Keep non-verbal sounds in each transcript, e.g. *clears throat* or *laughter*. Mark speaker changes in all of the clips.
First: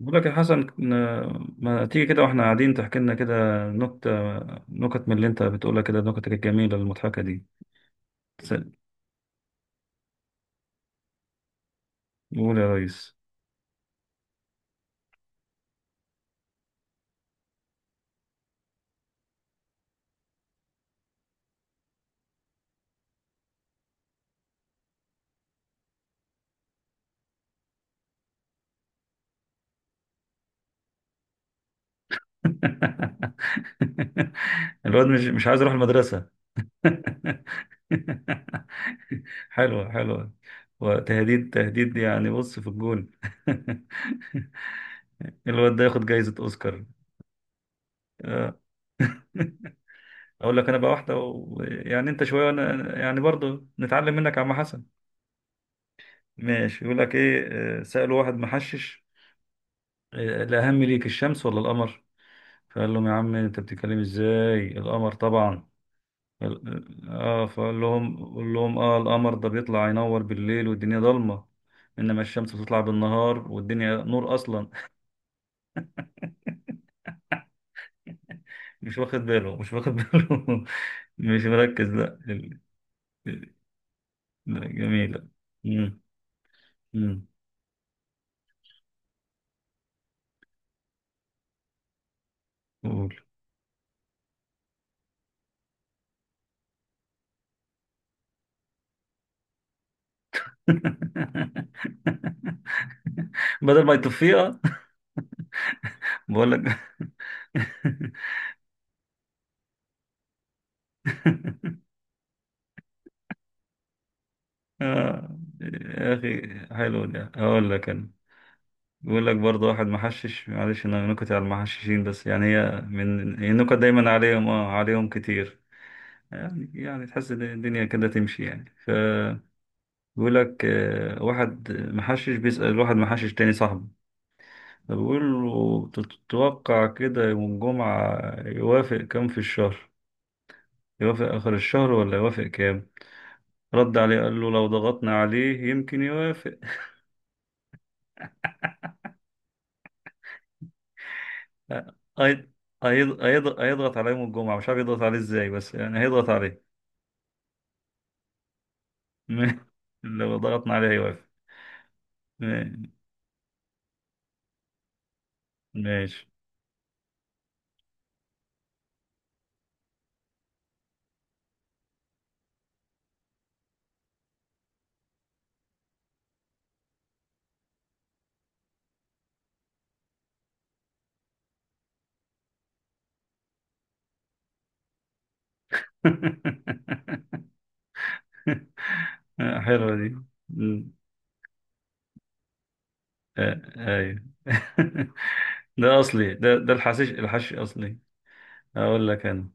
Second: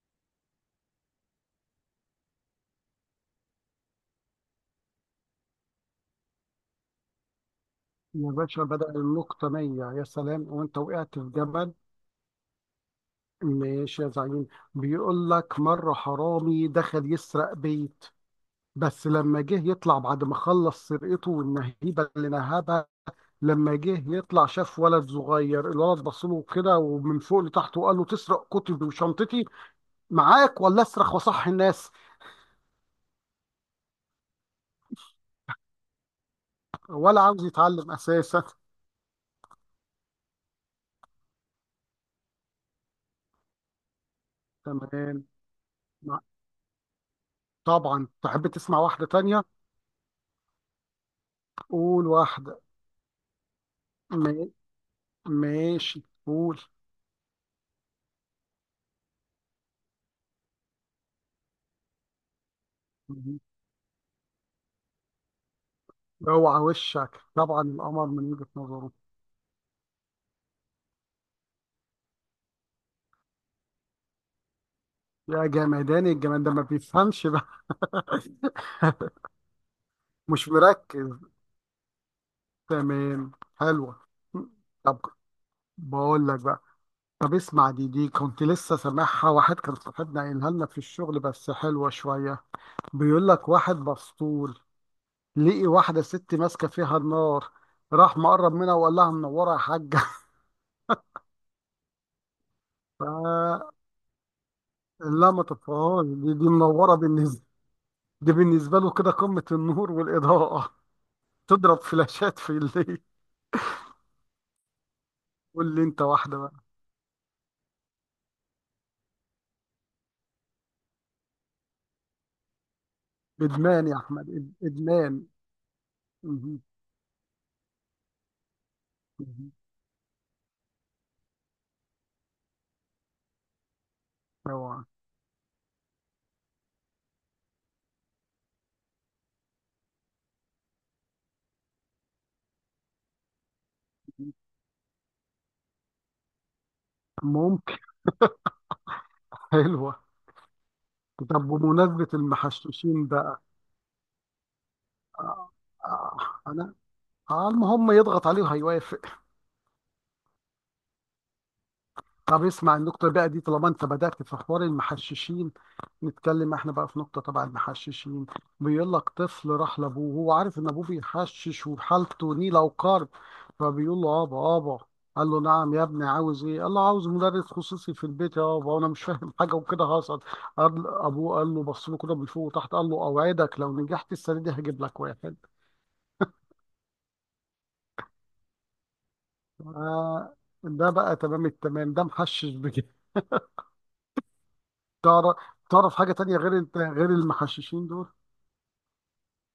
Speaker 1: بقول لك يا حسن، ما تيجي كده واحنا قاعدين تحكي لنا كده نكتة، نكت من اللي انت بتقولها كده، نكتك الجميلة المضحكة دي.
Speaker 2: يا
Speaker 1: س-
Speaker 2: باشا بدأ النقطة مية يا سلام وانت وقعت في جبل.
Speaker 1: قول يا ريس.
Speaker 2: ماشي يا زعيم. بيقول لك مرة حرامي دخل يسرق بيت، بس لما جه يطلع بعد ما خلص سرقته والنهيبة اللي نهبها، لما جه يطلع شاف ولد صغير. الولد بصله كده ومن فوق لتحت وقال له تسرق كتبي وشنطتي معاك ولا اصرخ وصح الناس؟
Speaker 1: *laughs* الواد مش عايز يروح المدرسة.
Speaker 2: ولا عاوز
Speaker 1: *laughs*
Speaker 2: يتعلم أساسا.
Speaker 1: حلوة حلوة، وتهديد تهديد، يعني بص في الجون. *laughs*
Speaker 2: تمام.
Speaker 1: الواد ده ياخد
Speaker 2: مع-
Speaker 1: جايزة أوسكار.
Speaker 2: طبعا تحب
Speaker 1: آه.
Speaker 2: تسمع واحدة تانية؟
Speaker 1: *laughs* أقول لك أنا بقى واحدة
Speaker 2: قول
Speaker 1: يعني أنت شوية
Speaker 2: واحدة.
Speaker 1: وأنا يعني برضه نتعلم منك يا
Speaker 2: ما-
Speaker 1: عم حسن.
Speaker 2: ماشي قول.
Speaker 1: ماشي، يقول لك ايه؟ آه، سأله واحد محشش، آه، الأهم ليك الشمس ولا القمر؟ فقال لهم يا عم انت بتتكلم ازاي؟ القمر طبعا.
Speaker 2: اوعى وشك، طبعا
Speaker 1: فقال
Speaker 2: القمر
Speaker 1: لهم
Speaker 2: من وجهة
Speaker 1: قول لهم
Speaker 2: نظره.
Speaker 1: اه، القمر ده بيطلع ينور بالليل والدنيا ضلمة، انما الشمس بتطلع بالنهار والدنيا نور اصلا.
Speaker 2: يا جمدان الجمال ده ما بيفهمش بقى.
Speaker 1: *laughs* مش واخد
Speaker 2: *laughs*
Speaker 1: باله، مش واخد
Speaker 2: مش
Speaker 1: باله.
Speaker 2: مركز.
Speaker 1: *laughs* مش مركز، لا.
Speaker 2: تمام.
Speaker 1: ال-
Speaker 2: حلوة.
Speaker 1: لا،
Speaker 2: طب
Speaker 1: جميلة. مم،
Speaker 2: بقول لك بقى.
Speaker 1: مم،
Speaker 2: طب اسمع دي كنت لسه سامعها، واحد كان صاحبنا قايلها لنا في الشغل، بس حلوة شوية.
Speaker 1: قول.
Speaker 2: بيقول لك واحد مسطول لقي واحدة ست ماسكة فيها النار، راح مقرب منها وقال لها منورة يا حاجة.
Speaker 1: *laughs*
Speaker 2: *laughs* ف-
Speaker 1: بدل ما يطفيها.
Speaker 2: لا ما تطفيهاش، دي
Speaker 1: بقول لك.
Speaker 2: منورة بالنسبة،
Speaker 1: *laughs*
Speaker 2: دي بالنسبة له كده قمة النور والإضاءة، تضرب فلاشات في الليل.
Speaker 1: آه
Speaker 2: قول لي انت
Speaker 1: يا
Speaker 2: واحده
Speaker 1: أخي.
Speaker 2: بقى.
Speaker 1: حلو، ده هقول لك أنا. بيقول لك برضه واحد محشش، معلش أنا نكت على المحششين، بس يعني هي من هي النكت
Speaker 2: ادمان يا
Speaker 1: دايما
Speaker 2: احمد،
Speaker 1: عليهم، آه عليهم
Speaker 2: ادمان.
Speaker 1: كتير.
Speaker 2: مهم.
Speaker 1: يعني تحس إن الدنيا كده تمشي يعني،
Speaker 2: مهم.
Speaker 1: فبيقول لك آه، واحد محشش بيسأل واحد محشش تاني صاحبه،
Speaker 2: طبعا.
Speaker 1: فبيقول له تتوقع كده يوم الجمعة يوافق كام في الشهر؟ يوافق آخر الشهر ولا يوافق كام؟ رد عليه قال له لو ضغطنا عليه يمكن يوافق.
Speaker 2: ممكن. حلوه. طب
Speaker 1: هي-
Speaker 2: بمناسبه المحشوشين
Speaker 1: هيض-
Speaker 2: بقى.
Speaker 1: هيضغط عليه يوم الجمعة، مش عارف يضغط عليه ازاي،
Speaker 2: آه،
Speaker 1: بس يعني
Speaker 2: آه،
Speaker 1: هيضغط عليه.
Speaker 2: انا على ما هم يضغط عليه وهيوافق.
Speaker 1: *laughs* لو ضغطنا عليه هيوافق.
Speaker 2: طب اسمع
Speaker 1: م-
Speaker 2: النقطة بقى دي طالما انت بدأت في حوار المحششين.
Speaker 1: ماشي.
Speaker 2: نتكلم احنا بقى في نقطة تبع المحششين. بيقول لك طفل راح لابوه وهو عارف ان ابوه بيحشش وحالته نيلة وقرب، فبيقول له ابا ابا. قال له نعم يا ابني عاوز ايه؟ قال له عاوز مدرس خصوصي في البيت يا ابا وانا مش فاهم *laughs* حاجة وكده هصل. قال ابوه، قال له بص له كده من فوق وتحت، قال له اوعدك لو نجحت السنة دي هجيب لك واحد.
Speaker 1: *laughs* حلوة دي.
Speaker 2: آه.
Speaker 1: مم.
Speaker 2: ده بقى تمام التمام، ده محشش بجد.
Speaker 1: آه، ايوه. *laughs*
Speaker 2: تعرف؟
Speaker 1: ده
Speaker 2: حاجة
Speaker 1: اصلي،
Speaker 2: تانية
Speaker 1: ده
Speaker 2: غير
Speaker 1: ده
Speaker 2: انت،
Speaker 1: الحشيش
Speaker 2: غير
Speaker 1: الحشيش
Speaker 2: المحششين
Speaker 1: اصلي.
Speaker 2: دول؟
Speaker 1: اقول لك انا،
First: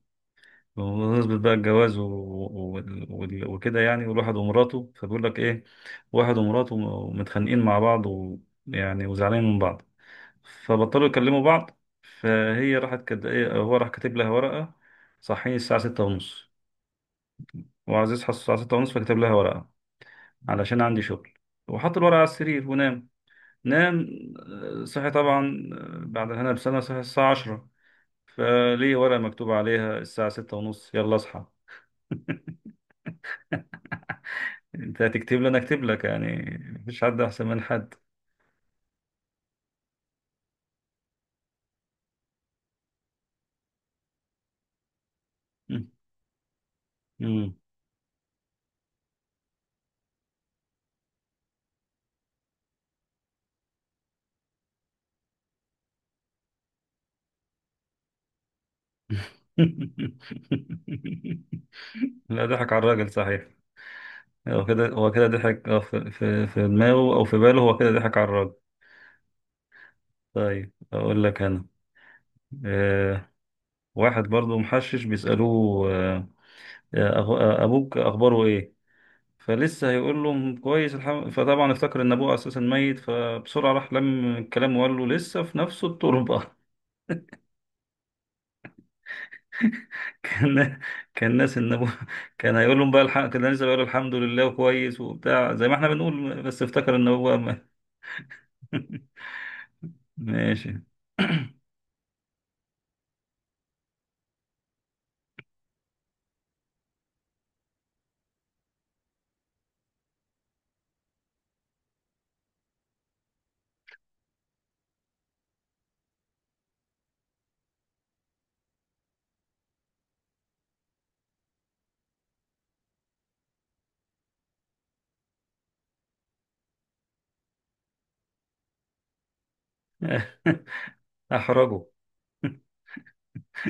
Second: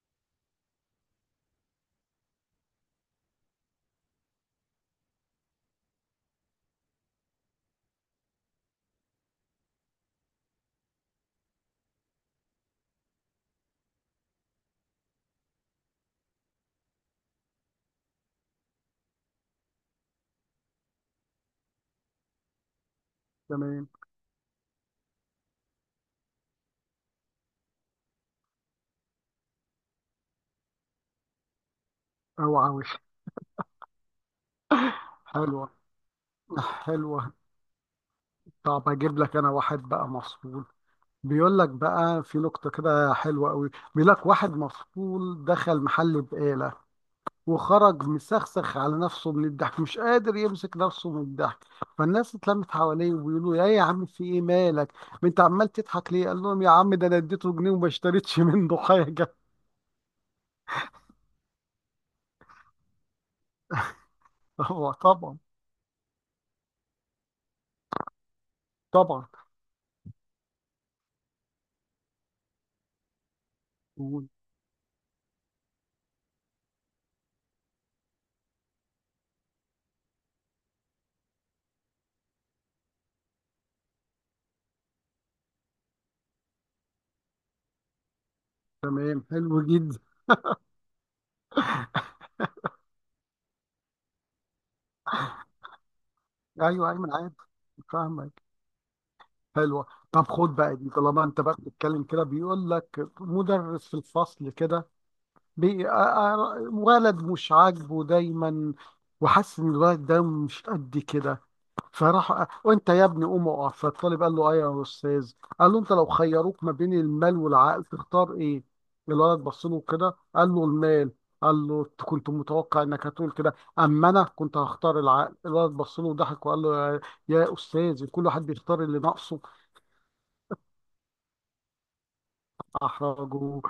Speaker 1: بمناسبة بقى الجواز و... وكده يعني، والواحد ومراته، فبيقول لك ايه، واحد ومراته متخانقين مع بعض، ويعني وزعلانين من بعض، فبطلوا يكلموا بعض، فهي راحت إيه، هو راح كاتب لها ورقة صحيني الساعة 6:30. وعزيز حس الساعة 6:30 فكتب لها ورقة علشان عندي شغل، وحط الورقة على السرير ونام.
Speaker 2: تمام.
Speaker 1: نام. آه، صحي طبعا، آه، بعد هنا بسنة صحي الساعة 10، فليه ورقة مكتوب عليها الساعة 6:30 يلا اصحى.
Speaker 2: او عاوز.
Speaker 1: انت هتكتب لي، انا
Speaker 2: حلوة
Speaker 1: اكتب لك يعني، مفيش حد
Speaker 2: حلوة.
Speaker 1: احسن من حد.
Speaker 2: طب اجيب لك انا واحد بقى مفصول. بيقول لك بقى في نقطة كده حلوة قوي. بيقول لك واحد مفصول دخل محل بقالة،
Speaker 1: *laughs*
Speaker 2: وخرج مسخسخ على نفسه من الضحك، مش قادر يمسك نفسه من الضحك. فالناس اتلمت حواليه وبيقولوا يا عم في ايه مالك؟ ما انت عمال تضحك ليه؟ قال لهم يا عم ده انا اديته جنيه وما اشتريتش منه حاجة.
Speaker 1: لا، ضحك على الراجل صحيح.
Speaker 2: *laughs*
Speaker 1: هو كده،
Speaker 2: هو
Speaker 1: هو كده
Speaker 2: طبعا.
Speaker 1: ضحك، آه، في دماغه او في باله، هو كده ضحك على الراجل.
Speaker 2: طبعا.
Speaker 1: طيب اقول لك انا، آه، واحد
Speaker 2: قول.
Speaker 1: برضو محشش بيسالوه آه، آه، ابوك اخباره ايه؟ فلسه هيقول له كويس الحمد، فطبعا افتكر ان ابوه اساسا ميت، فبسرعه راح لم الكلام وقال له لسه في نفس التربه. *laughs*
Speaker 2: تمام، حلو جدا.
Speaker 1: كان، كان ناس ان ابوه، كان هيقول لهم بقى الحق، كان لسه بيقول الحمد لله وكويس وبتاع زي ما احنا بنقول، بس
Speaker 2: ايوه
Speaker 1: افتكر ان
Speaker 2: ايمن، عارف،
Speaker 1: هو
Speaker 2: فاهمك.
Speaker 1: *laughs*
Speaker 2: حلوه. طب خد بقى
Speaker 1: ماشي.
Speaker 2: دي طالما انت بقى بتتكلم كده. بيقول لك مدرس في الفصل كده ولد مش عاجبه دايما، وحاسس ان الولد ده مش قد كده. فراح، وانت يا ابني قوم اقف. فالطالب قال له ايه يا استاذ؟ قال له انت لو خيروك ما بين المال والعقل تختار ايه؟ الولد بص له كده قال له المال. قال له أنت كنت متوقع انك هتقول كده، اما انا كنت هختار العقل. الولد بص له وضحك وقال له يا استاذ، كل واحد بيختار اللي ناقصه.
Speaker 1: *laughs* احرجه.
Speaker 2: احرجه.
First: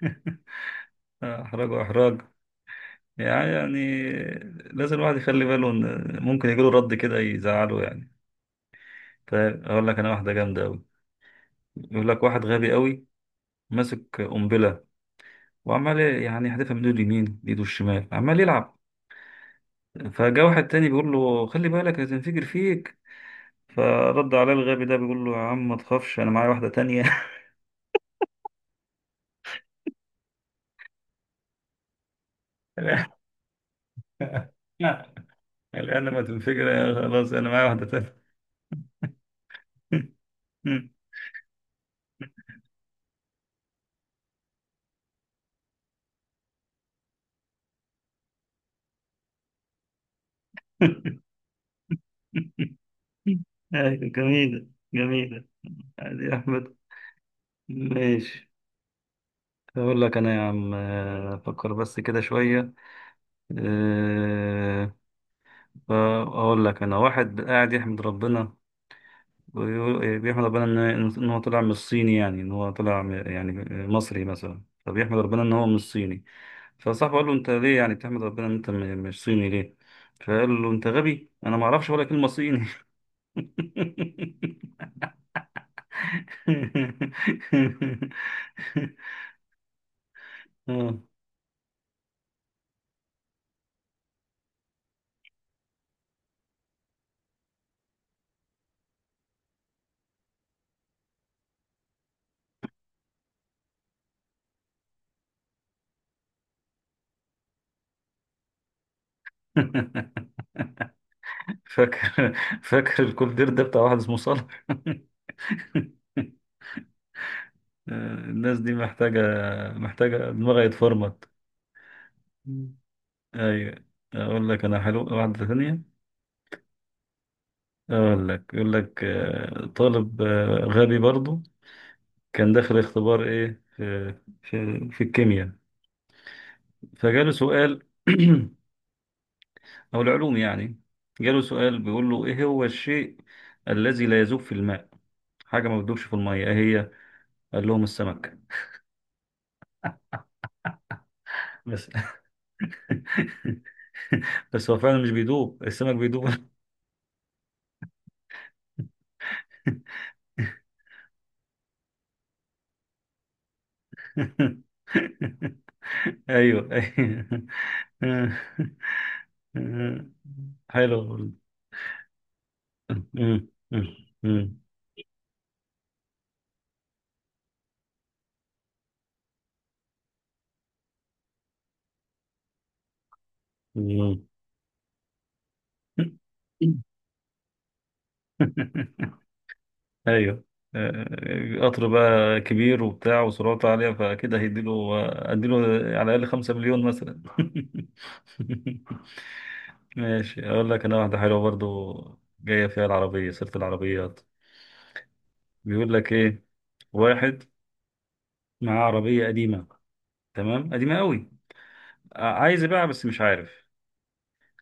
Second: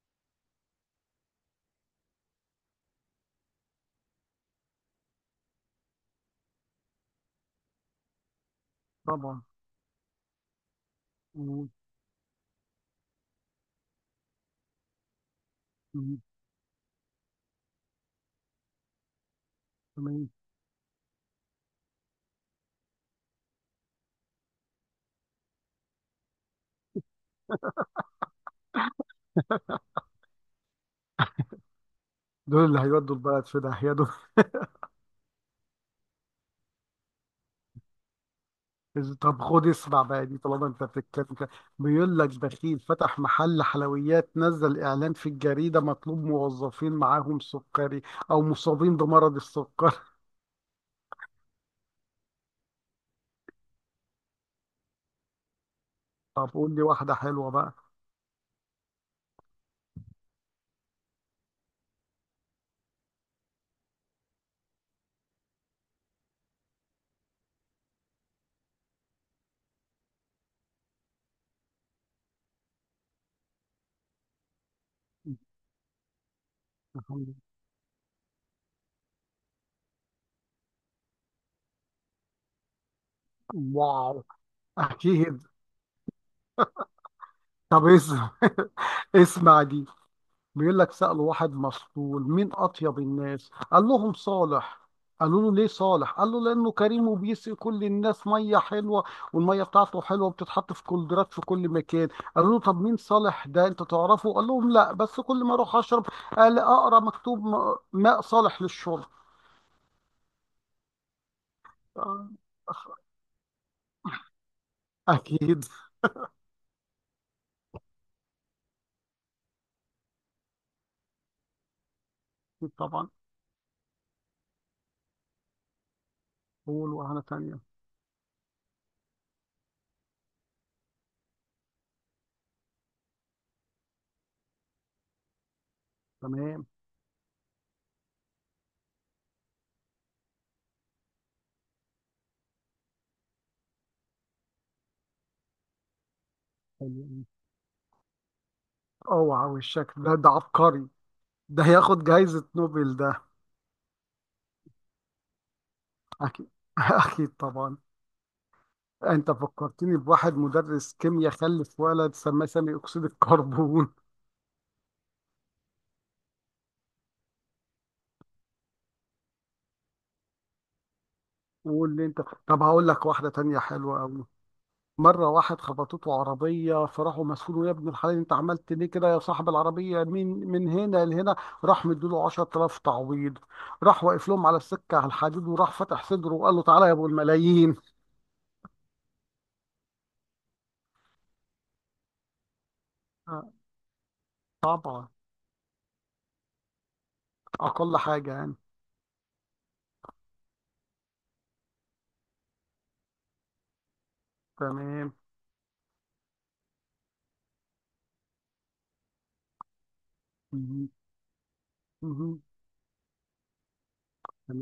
Speaker 1: *laughs* احراج واحراج، يعني لازم الواحد يخلي باله ان ممكن يجيله رد كده يزعله يعني.
Speaker 2: طبعا.
Speaker 1: فاقول لك انا واحده جامده قوي،
Speaker 2: مم.
Speaker 1: يقول لك واحد غبي قوي ماسك قنبله، وعمال
Speaker 2: مم.
Speaker 1: يعني يحدفها من ايده اليمين بايده الشمال، عمال يلعب.
Speaker 2: تمام.
Speaker 1: فجاء واحد تاني بيقول له خلي بالك هتنفجر فيك، فرد عليه الغبي ده بيقول له يا عم ما تخافش انا معايا واحده تانية.
Speaker 2: دول اللي هيودوا البلد في داهيه.
Speaker 1: *laughs* الان ما تنفجر يا خلاص، انا معايا واحده تانية.
Speaker 2: طب خد اسمع بقى دي طالما انت بتتكلم كده. بيقول لك بخيل فتح محل حلويات، نزل اعلان في الجريده مطلوب موظفين معاهم سكري، او مصابين بمرض السكر.
Speaker 1: *laughs* *laughs* أيوة، جميلة. جميلة. عادي
Speaker 2: *laughs*
Speaker 1: يا
Speaker 2: طب
Speaker 1: أحمد.
Speaker 2: قول لي واحده حلوه بقى.
Speaker 1: ماشي، أقول لك أنا يا عم، آه، أفكر بس كده شوية. آه، فأقول لك أنا، واحد قاعد يحمد ربنا، بيحمد ربنا إن، إن هو طلع من الصيني، يعني إن هو طلع يعني مصري مثلا، فبيحمد ربنا إن هو مش صيني. فصاحبه قال له أنت
Speaker 2: *laughs*
Speaker 1: ليه يعني بتحمد ربنا إن أنت مش صيني ليه؟ فقال له أنت غبي، أنا ما أعرفش ولا كلمة صيني.
Speaker 2: واو.
Speaker 1: *laughs*
Speaker 2: اكيد. طب اسمع. *laughs* اسمع دي. بيقول لك
Speaker 1: آه.
Speaker 2: سألوا واحد مسطول مين أطيب الناس؟ قال لهم صالح. قالوا له ليه صالح؟ قال له لأنه كريم وبيسقي كل الناس مية حلوة، والمية بتاعته حلوة وبتتحط في كولدرات في كل مكان. قالوا له طب مين صالح ده، أنت تعرفه؟ قال لهم لا، بس كل ما أروح أشرب قال أقرأ مكتوب ماء صالح للشرب.
Speaker 1: *laughs*
Speaker 2: آه،
Speaker 1: فاكر *laughs* فاكر الكولدير ده بتاع واحد اسمه صالح. *laughs*
Speaker 2: أكيد
Speaker 1: الناس دي محتاجة، محتاجة دماغها يتفرمط.
Speaker 2: طبعا.
Speaker 1: أيوة، أقول لك أنا حلو واحدة ثانية.
Speaker 2: قول وهنا تانية.
Speaker 1: أقول لك، يقول لك آه، طالب آه، غبي برضو، كان داخل اختبار إيه في، في الكيمياء،
Speaker 2: تمام.
Speaker 1: فجاله سؤال، *clears throat* أو العلوم يعني، جاله سؤال بيقول له إيه هو الشيء الذي لا يذوب في الماء؟ حاجة ما بتدوبش في المية إيه هي؟
Speaker 2: حلو.
Speaker 1: قال لهم السمك.
Speaker 2: اوعى، والشكل ده عبقري، ده
Speaker 1: بس
Speaker 2: هياخد جايزة نوبل ده.
Speaker 1: *laughs* *laughs* بس هو فعلا مش بيدوب، السمك بيدوب.
Speaker 2: أكيد.
Speaker 1: *laughs*
Speaker 2: *laughs* أكيد طبعا. انت فكرتني بواحد مدرس كيمياء خلف ولد سماه سامي اكسيد الكربون.
Speaker 1: ايوه ايوه، حلو والله.
Speaker 2: *laughs* واللي انت. طب هقول
Speaker 1: مم.
Speaker 2: لك واحده
Speaker 1: مم.
Speaker 2: تانية حلوه قوي.
Speaker 1: مم.
Speaker 2: مره واحد خبطته عربيه، فراحوا مسؤوله يا ابن الحلال انت عملت ليه كده يا صاحب العربيه، من هنا لهنا؟ راح مديله 10000 تعويض. راح
Speaker 1: مم.
Speaker 2: واقف لهم على السكه، على الحديد، وراح فتح صدره وقال له تعالى يا ابو الملايين.
Speaker 1: *laughs* ايوه، آه، قطر بقى كبير وبتاع
Speaker 2: آه،
Speaker 1: وسرعته عالية، فكده هيديله،
Speaker 2: طبعا.
Speaker 1: اديله على الأقل 5 مليون مثلا. *laughs*
Speaker 2: اقل حاجه يعني.
Speaker 1: ماشي، أقول لك أنا واحدة حلوة برضو، جاية فيها العربية، سيرة العربيات.
Speaker 2: تمام.
Speaker 1: بيقول لك ايه، واحد معاه عربية قديمة، تمام
Speaker 2: مهم.
Speaker 1: قديمة قوي،
Speaker 2: مهم.
Speaker 1: عايز يبيعها بس مش عارف،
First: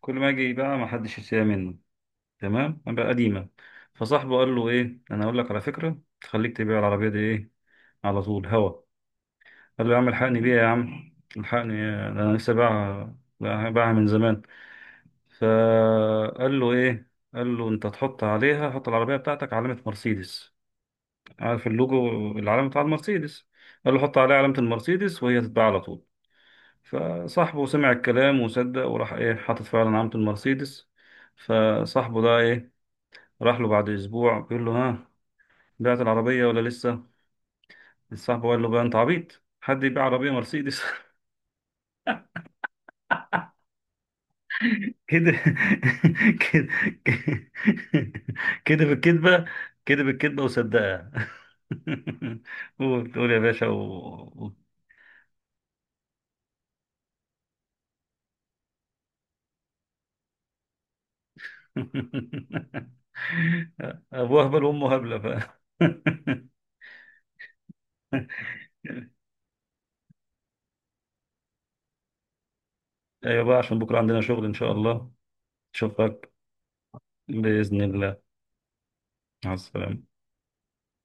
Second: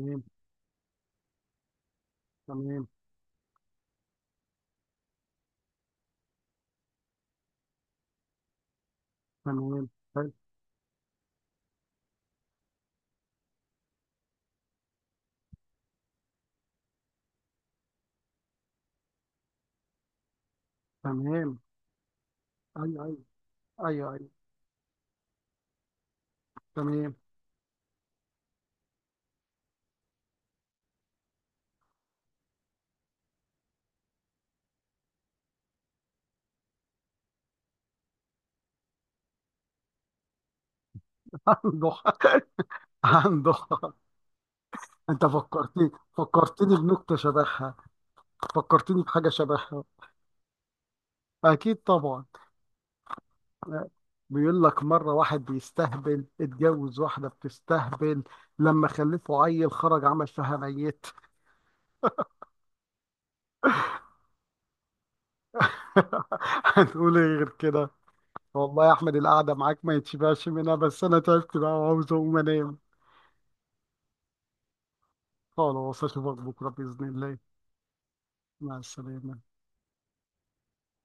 Speaker 1: كل ما اجي يبيعها ما حدش يشتريها منه، تمام،
Speaker 2: تمام.
Speaker 1: بقى قديمة. فصاحبه قال له ايه، انا اقول لك على فكرة تخليك تبيع العربية دي ايه، على طول هوا. قال
Speaker 2: تمام.
Speaker 1: له يا عم
Speaker 2: حلو.
Speaker 1: الحقني بيها، يا عم الحقني، إيه؟ ده انا لسه باعها، باعها من زمان. فقال له ايه، قال له انت تحط عليها، حط العربية بتاعتك علامة مرسيدس،
Speaker 2: تمام.
Speaker 1: عارف، اللوجو، العلم بتاع
Speaker 2: ايوه ايوه.
Speaker 1: المرسيدس. قال له
Speaker 2: ايوه
Speaker 1: حط
Speaker 2: أيوه.
Speaker 1: عليه علامة المرسيدس وهي تتباع على طول.
Speaker 2: تمام.
Speaker 1: فصاحبه سمع الكلام وصدق وراح ايه، حاطط فعلا علامة المرسيدس. فصاحبه ده ايه، راح له بعد اسبوع بيقول له ها، بعت العربية ولا لسه؟ صاحبه قال له بقى انت عبيط، حد يبيع عربية مرسيدس؟ *laughs*
Speaker 2: *laughs* عنده حق. عنده حق. انت
Speaker 1: كده
Speaker 2: فكرتني.
Speaker 1: كده
Speaker 2: بنكتة شبهها.
Speaker 1: كده
Speaker 2: فكرتني بحاجة
Speaker 1: بالكذبة،
Speaker 2: شبهها.
Speaker 1: كده بالكذبة وصدقها.
Speaker 2: اكيد طبعا.
Speaker 1: *laughs* قول قول يا باشا،
Speaker 2: بيقول لك مرة واحد بيستهبل اتجوز واحدة بتستهبل، لما خلفه عيل خرج عمل فيها ميت.
Speaker 1: *laughs* ابو هبل وامه هبله، ف *laughs*
Speaker 2: *laughs* هنقول ايه غير كده؟ والله يا احمد القعدة معاك ما يتشبعش منها، بس انا تعبت بقى وعاوز اقوم انام.
Speaker 1: ايوه بقى، عشان بكره عندنا شغل ان شاء الله.
Speaker 2: خلاص
Speaker 1: اشوفك
Speaker 2: اشوفك بكرة بإذن الله.
Speaker 1: باذن الله.
Speaker 2: مع السلامة.
Speaker 1: مع السلامه.